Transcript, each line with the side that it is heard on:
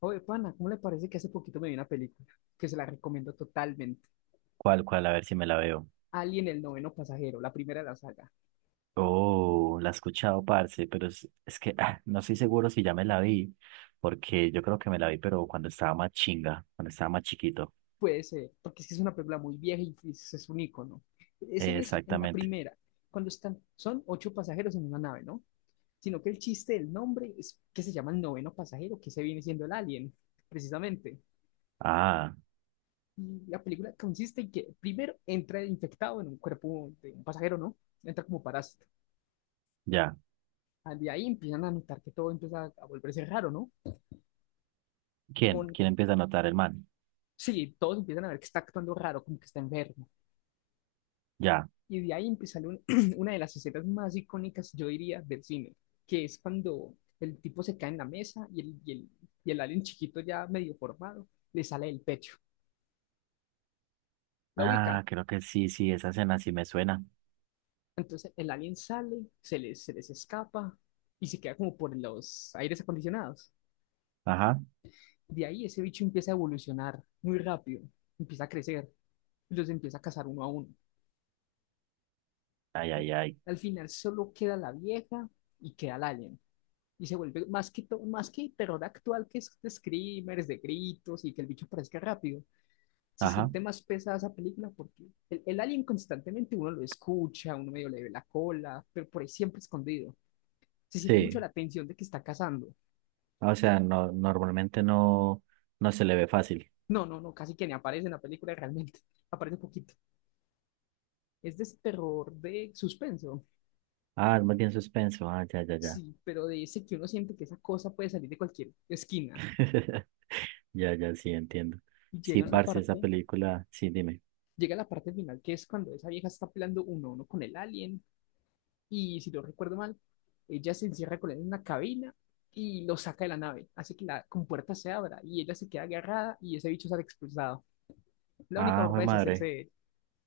left: Oye, pana, ¿cómo le parece que hace poquito me vi una película que se la recomiendo totalmente?
right: ¿Cuál, cuál? A ver si me la veo.
left: Alien, el noveno pasajero, la primera de la saga.
right: Oh, la he escuchado, parce, pero es que no estoy seguro si ya me la vi, porque yo creo que me la vi, pero cuando estaba más chinga, cuando estaba más chiquito.
left: Puede ser, porque es que es una película muy vieja y es un icono. Es en esa, en la
right: Exactamente.
left: primera, cuando están, son ocho pasajeros en una nave, ¿no? Sino que el chiste del nombre es que se llama el noveno pasajero, que se viene siendo el alien, precisamente.
right: Ah,
left: Y la película consiste en que primero entra infectado en un cuerpo de un pasajero, ¿no? Entra como parásito.
right: ya.
left: Ah, de ahí empiezan a notar que todo empieza a volverse raro, ¿no?
right: ¿Quién?
left: con
right: ¿Quién empieza a notar el man?
left: Sí, todos empiezan a ver que está actuando raro, como que está enfermo.
right: Ya.
left: Y de ahí empieza una de las escenas más icónicas, yo diría, del cine, que es cuando el tipo se cae en la mesa y el alien chiquito ya medio formado le sale del pecho. La ubica.
right: Ah, creo que sí, sí, esa escena sí me suena.
left: Entonces el alien sale, se les escapa y se queda como por los aires acondicionados.
right: Ajá.
left: De ahí ese bicho empieza a evolucionar muy rápido, empieza a crecer y los empieza a cazar uno a uno.
right: Ay, ay, ay.
left: Al final solo queda la vieja y queda el alien. Y se vuelve más que terror actual que es de screamers, de gritos y que el bicho aparezca rápido. Se
right: Ajá.
left: siente más pesada esa película porque el alien constantemente uno lo escucha, uno medio le ve la cola, pero por ahí siempre escondido. Se siente mucho
right: Sí.
left: la tensión de que está cazando.
right: O sea, no, normalmente no, no se le ve fácil.
left: No, no, no, casi que ni aparece en la película realmente. Aparece poquito. Es de ese terror de suspenso.
right: Ah, es más bien suspenso. Ah, ya, ya, ya.
left: Sí, pero de ese que uno siente que esa cosa puede salir de cualquier esquina.
right: Ya, ya, sí, entiendo.
left: Y
right: Sí,
left: llega la
right: parce, esa
left: parte,
right: película, sí, dime.
left: llega la parte final, que es cuando esa vieja está peleando uno a uno con el alien y si no recuerdo mal, ella se encierra con él en una cabina y lo saca de la nave, hace que la compuerta se abra y ella se queda agarrada y ese bicho sale expulsado. La única
right: Ah, fue
left: forma de deshacerse
right: madre.
left: de él.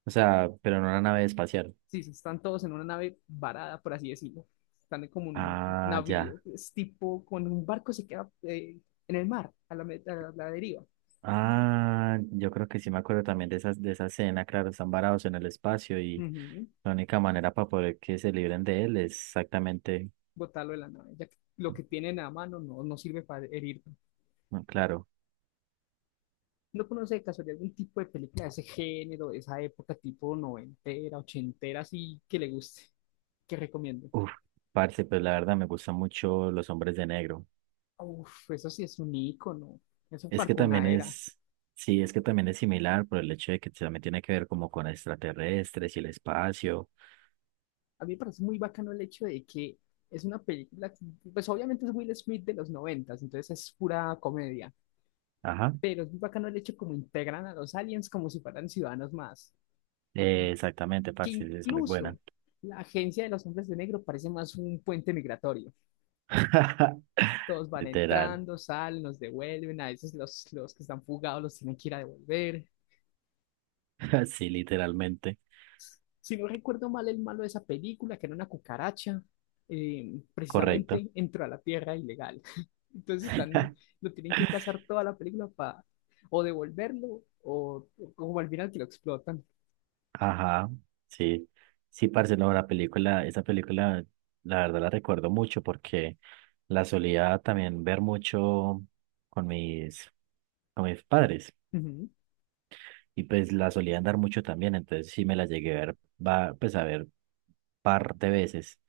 right: O sea, pero no una nave espacial.
left: Sí, sí, están todos en una nave varada, por así decirlo. Están como un
right: Ah, ya.
left: navío, es tipo con un barco se queda en el mar, a la deriva.
right: Ah, yo creo que sí me acuerdo también de esas, de esa escena, claro, están varados en el espacio y
left: Ujú.
right: la única manera para poder que se libren de él es exactamente,
left: Botarlo de la nave, ya que lo que tienen a mano no sirve para herir.
right: no, claro.
left: ¿No conoce de casualidad algún tipo de película de ese género, de esa época, tipo noventera, ochentera, así que le guste? Que recomiendo.
right: Uf, parce, pues la verdad me gustan mucho los hombres de negro.
left: Uf, eso sí es un ícono. Eso
right: Es que
left: marcó
right: también
left: una era.
right: es, Sí, es que también es similar por el hecho de que también tiene que ver como con extraterrestres y el espacio.
left: A mí me parece muy bacano el hecho de que es una película, que, pues obviamente es Will Smith de los noventas, entonces es pura comedia.
right: Ajá.
left: Pero es muy bacano el hecho como integran a los aliens como si fueran ciudadanos más.
right: Exactamente,
left: Que
right: parce, es muy buena.
left: incluso la agencia de los hombres de negro parece más un puente migratorio. Todos van
right: Literal.
left: entrando, salen, los devuelven. A veces los que están fugados los tienen que ir a devolver.
right: Sí, literalmente.
left: Si no recuerdo mal, el malo de esa película, que era una cucaracha,
right: Correcto.
left: precisamente entró a la tierra ilegal. Entonces están, lo tienen que cazar toda la película para o devolverlo o como al final que lo explotan.
right: Ajá, sí. Sí, parce, no, la película, esa película, la verdad la recuerdo mucho porque la solía también ver mucho con mis, con mis padres
left: Ujú.
right: y pues la solía andar mucho también, entonces sí me la llegué a ver, va, pues a ver par de veces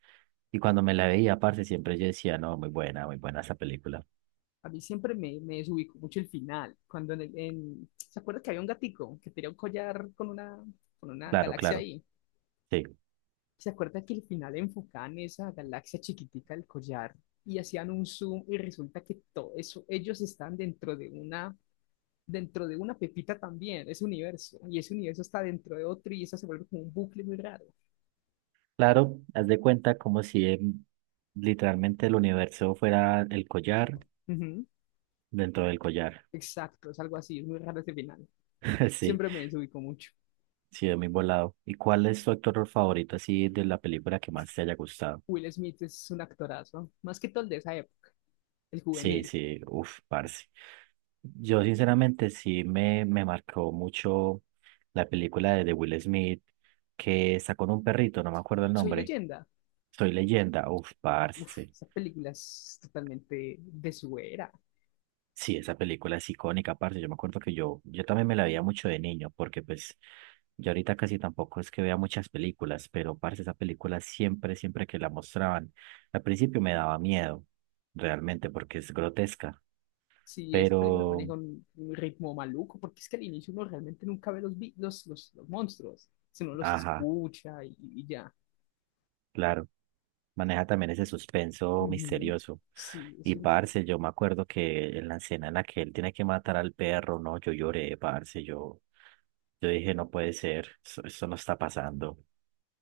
right: y cuando me la veía, parce, siempre yo decía, no, muy buena esa película.
left: A mí siempre me desubicó mucho el final. Cuando en el- en- ¿Se acuerda que había un gatico que tenía un collar con una
right: Claro,
left: galaxia
right: claro,
left: ahí?
right: sí.
left: ¿Se acuerda que al final enfocaban esa galaxia chiquitica del collar y hacían un zoom y resulta que todo eso, ellos están dentro de una pepita también, ese universo, y ese universo está dentro de otro y eso se vuelve como un bucle muy raro?
right: Claro, haz de cuenta como si literalmente el universo fuera el collar
left: Ujú,
right: dentro del collar.
left: exacto, es algo así, es muy raro ese final.
right: Sí,
left: Siempre me desubicó mucho.
right: sí, es muy volado. ¿Y cuál es tu actor favorito así de la película que más te haya gustado?
left: Will Smith es un actorazo, más que todo el de esa época, el
right: Sí,
left: juvenil.
right: sí, uff, parce. Yo sinceramente sí me marcó mucho la película de Will Smith que está con un perrito, no me acuerdo el
left: Soy
right: nombre.
left: leyenda.
right: Soy leyenda, uff,
left: Uf,
right: parce.
left: esa película es totalmente de su era.
right: Sí, esa película es icónica, parce. Yo me acuerdo que yo también me la veía mucho de niño, porque pues yo ahorita casi tampoco es que vea muchas películas, pero parce, esa película siempre que la mostraban, al principio me daba miedo, realmente, porque es grotesca,
left: Sí, esa película
right: pero,
left: maneja un ritmo maluco, porque es que al inicio uno realmente nunca ve los monstruos, sino los
right: ajá,
left: escucha y ya.
right: claro, maneja también ese suspenso
left: Ujú.
right: misterioso.
left: Sí,
right: Y parce, yo me acuerdo que en la escena en la que él tiene que matar al perro, no, yo lloré, parce, yo dije, no puede ser, eso no está pasando.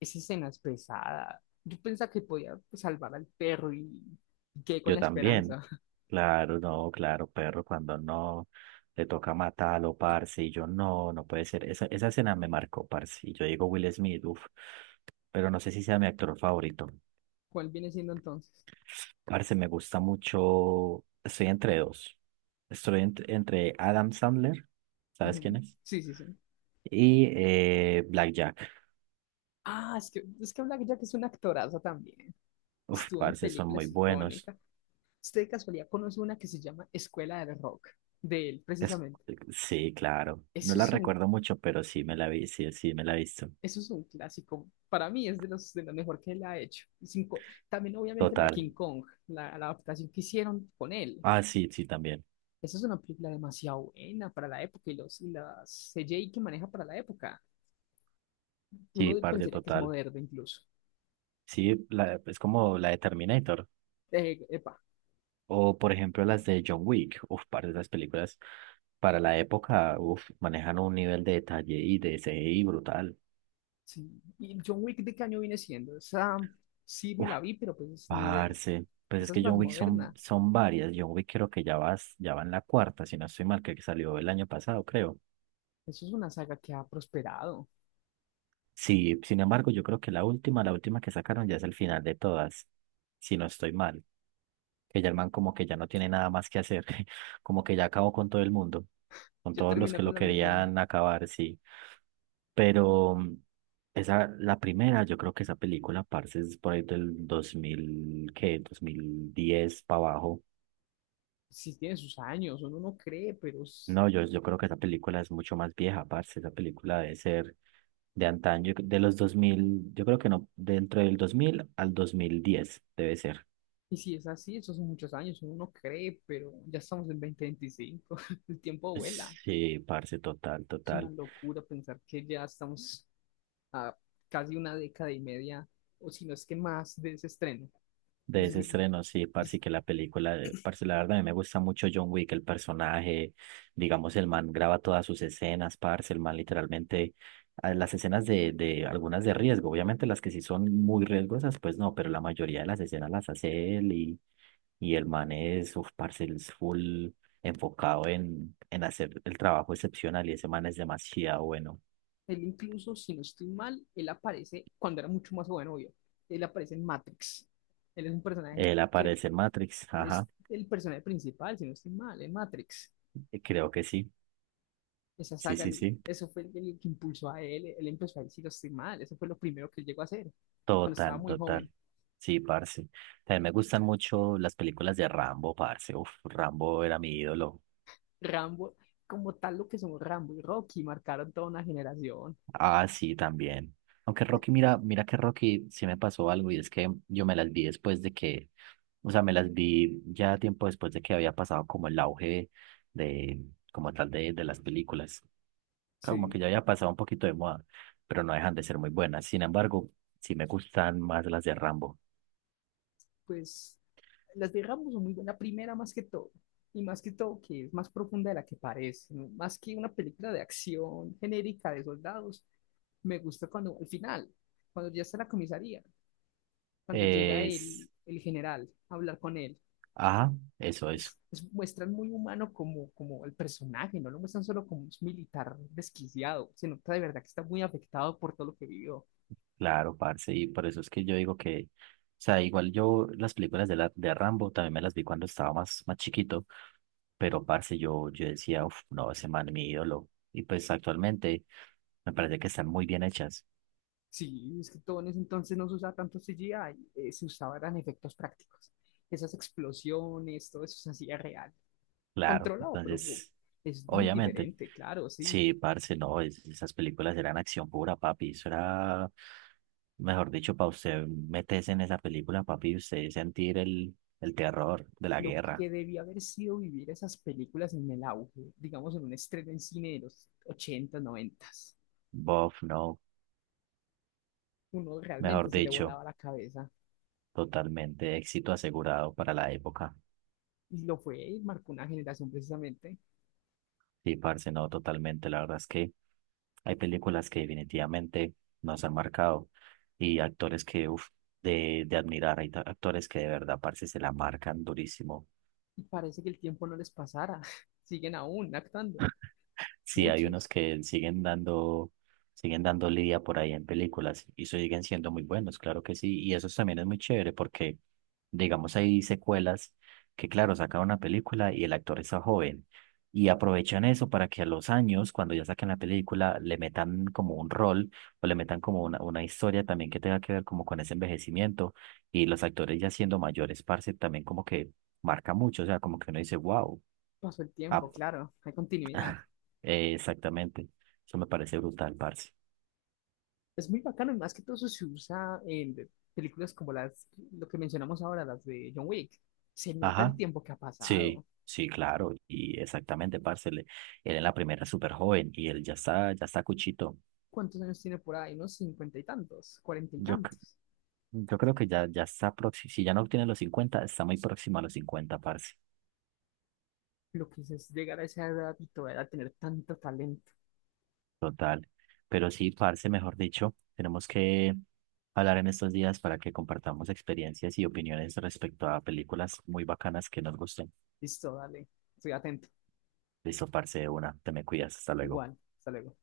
left: esa escena es pesada. Yo pensaba que podía pues, salvar al perro y quedé con
right: Yo
left: la
right: también.
left: esperanza.
right: Claro, no, claro, perro, cuando no le toca matarlo, parce, y yo no puede ser. Esa escena me marcó, parce. Y yo digo Will Smith, uff, pero no sé si sea mi actor favorito.
left: ¿Cuál viene siendo entonces?
right: Parce, me gusta mucho. Estoy entre dos. Estoy entre Adam Sandler, ¿sabes quién
left: Ujú.
right: es?
left: Sí, sí, sí.
right: Y Black Jack.
left: Ah, es que Black Jack es una actoraza también.
right: Uf,
left: Estuvo en
right: parce, son muy
left: películas
right: buenos.
left: icónicas. ¿Usted de casualidad conoce una que se llama Escuela del Rock? De él,
right: Es,
left: precisamente.
right: sí, claro. No
left: Eso
right: la
left: es un
right: recuerdo mucho, pero sí me la vi, sí, sí me la he visto.
left: Eso es un clásico. Para mí es de los de lo mejor que él ha hecho. Sin co- También obviamente la de
right: Total.
left: King Kong, la adaptación que hicieron con él.
right: Ah, sí, sí, también.
left: Esa es una película demasiado buena para la época y los y las CGI que maneja para la época. Uno
right: Sí, parte
left: pensaría que es
right: total.
left: moderno incluso.
right: Sí, es como la de Terminator.
left: Epa,
right: O, por ejemplo, las de John Wick. Uf, parte de esas películas para la época, uf, manejan un nivel de detalle y de CGI brutal.
left: sí. ¿Y John Wick de qué año viene siendo? Esa sí me
right: Uf,
left: la vi, pero pues ni idea.
right: parce. Pues es
left: Esa es
right: que
left: más
right: John Wick son,
left: moderna.
right: son varias. John Wick creo que ya va en la cuarta, si no estoy mal, que salió el año pasado, creo.
left: Eso es una saga que ha prosperado.
right: Sí, sin embargo, yo creo que la última que sacaron ya es el final de todas, si no estoy mal. Que ya el man como que ya no tiene nada más que hacer, como que ya acabó con todo el mundo, con
left: Ya
right: todos los
left: terminó
right: que lo
left: con la misión.
right: querían acabar, sí. Pero esa, la primera, yo creo que esa película, parce, es por ahí del 2000, ¿qué? 2010 para abajo.
left: Sí tiene sus años, uno no cree,
right: No, yo creo que esa película es mucho más vieja, parce, esa película debe ser de antaño, de los 2000, yo creo que no, dentro del 2000 al 2010 debe ser.
left: y si es así, esos son muchos años, uno no cree, pero ya estamos en 2025. El tiempo vuela.
right: Sí, parce, total,
left: Es una
right: total.
left: locura pensar que ya estamos a casi una década y media, o si no es que más, de ese estreno. Y
right: De
left: si-
right: ese
left: si-
right: estreno, sí,
left: y si-
right: parce, que la película, parce, la verdad a mí me gusta mucho John Wick, el personaje, digamos, el man graba todas sus escenas, parce, el man literalmente, las escenas de algunas de riesgo, obviamente las que sí son muy riesgosas, pues no, pero la mayoría de las escenas las hace él y el man es, uf, parce, él es full enfocado en hacer el trabajo excepcional y ese man es demasiado bueno.
left: Él incluso, si no estoy mal, él aparece cuando era mucho más joven, obvio. Él aparece en Matrix. Él es un personaje,
right: Él
left: creo,
right: aparece en Matrix,
left: él es
right: ajá,
left: el personaje principal, si no estoy mal, en Matrix.
right: creo que sí,
left: Esa
right: sí,
left: saga,
right: sí, sí.
left: eso fue el que impulsó a él, él empezó a ir, si no estoy mal, eso fue lo primero que él llegó a hacer, cuando estaba
right: Total,
left: muy joven.
right: total. Sí, parce. También me gustan mucho las películas de Rambo, parce. Uf, Rambo era mi ídolo.
left: Rambo, como tal lo que son Rambo y Rocky, marcaron toda una generación.
right: Ah, sí, también. Aunque
left: Eh,
right: Rocky, mira, mira que Rocky sí me pasó algo y es que yo me las vi después de que, o sea, me las vi ya tiempo después de que había pasado como el auge de, como tal de las películas. Como que
left: Sí,
right: ya había pasado un poquito de moda, pero no dejan de ser muy buenas. Sin embargo, sí me gustan más las de Rambo.
left: pues las de Rambo son muy buenas, la primera más que todo, y más que todo que es más profunda de la que parece, ¿no? Más que una película de acción genérica de soldados, me gusta cuando al final, cuando ya está en la comisaría, cuando llega
right: Es,
left: el general a hablar con él
right: ajá, eso, eso.
left: muestran muy humano como el personaje, no lo muestran solo como un militar desquiciado, se nota de verdad que está muy afectado por todo lo que vivió.
right: Claro, parce, y por eso es que yo digo que, o sea, igual yo las películas de, la, de Rambo también me las vi cuando estaba más chiquito, pero parce, yo decía, uff, no, ese man es mi ídolo, y pues actualmente me parece que están muy bien hechas,
left: Sí, es que todo en ese entonces no se usaba tanto CGI, se usaban efectos prácticos. Esas explosiones, todo eso se hacía real,
right: claro,
left: controlado, pero
right: entonces,
left: es muy
right: obviamente,
left: diferente, claro, sí.
right: sí, parce, no, esas películas eran acción pura, papi, eso era, mejor dicho, para usted meterse en esa película, papi, y usted sentir el terror de la
left: Lo
right: guerra,
left: que debía haber sido vivir esas películas en el auge, digamos en un estreno en cine de los ochenta, 90.
right: bof, no,
left: Uno
right: mejor
left: realmente se le
right: dicho.
left: volaba la cabeza.
right: Totalmente, éxito asegurado para la época.
left: Y lo fue, y marcó una generación precisamente.
right: Sí, parce, no, totalmente. La verdad es que hay películas que definitivamente nos han marcado y actores que, uff, de admirar. Hay actores que de verdad, parce, se la marcan durísimo.
left: Y parece que el tiempo no les pasara. Siguen aún actuando,
right: Sí, hay unos
left: muchos.
right: que siguen dando lidia por ahí en películas y siguen siendo muy buenos, claro que sí. Y eso también es muy chévere porque, digamos, hay secuelas que, claro, sacan una película y el actor está joven y aprovechan eso para que a los años, cuando ya saquen la película, le metan como un rol o le metan como una historia también que tenga que ver como con ese envejecimiento y los actores ya siendo mayores, parce, también como que marca mucho, o sea, como que uno dice, wow.
left: Pasó el tiempo, claro, hay continuidad.
right: Exactamente. Eso me parece brutal, parce.
left: Es muy bacano, y más que todo eso se usa en películas como las, lo que mencionamos ahora, las de John Wick. Se nota el
right: Ajá.
left: tiempo que ha
right: Sí,
left: pasado.
right: sí, claro. Y exactamente, parce. Él en la primera es súper joven y él ya está cuchito.
left: ¿Cuántos años tiene por ahí? Unos cincuenta y tantos, cuarenta y
right: Yo, c-
left: tantos.
right: yo creo que ya está próximo. Si ya no obtiene los 50 está muy próximo a los 50, parce.
left: Lo que es llegar a esa edad y todavía tener tanto talento.
right: Total. Pero sí, parce, mejor dicho, tenemos que hablar en estos días para que compartamos experiencias y opiniones respecto a películas muy bacanas que nos gusten.
left: Listo, dale, estoy atento.
right: Listo, parce, de una. Te me cuidas. Hasta luego.
left: Igual, hasta luego.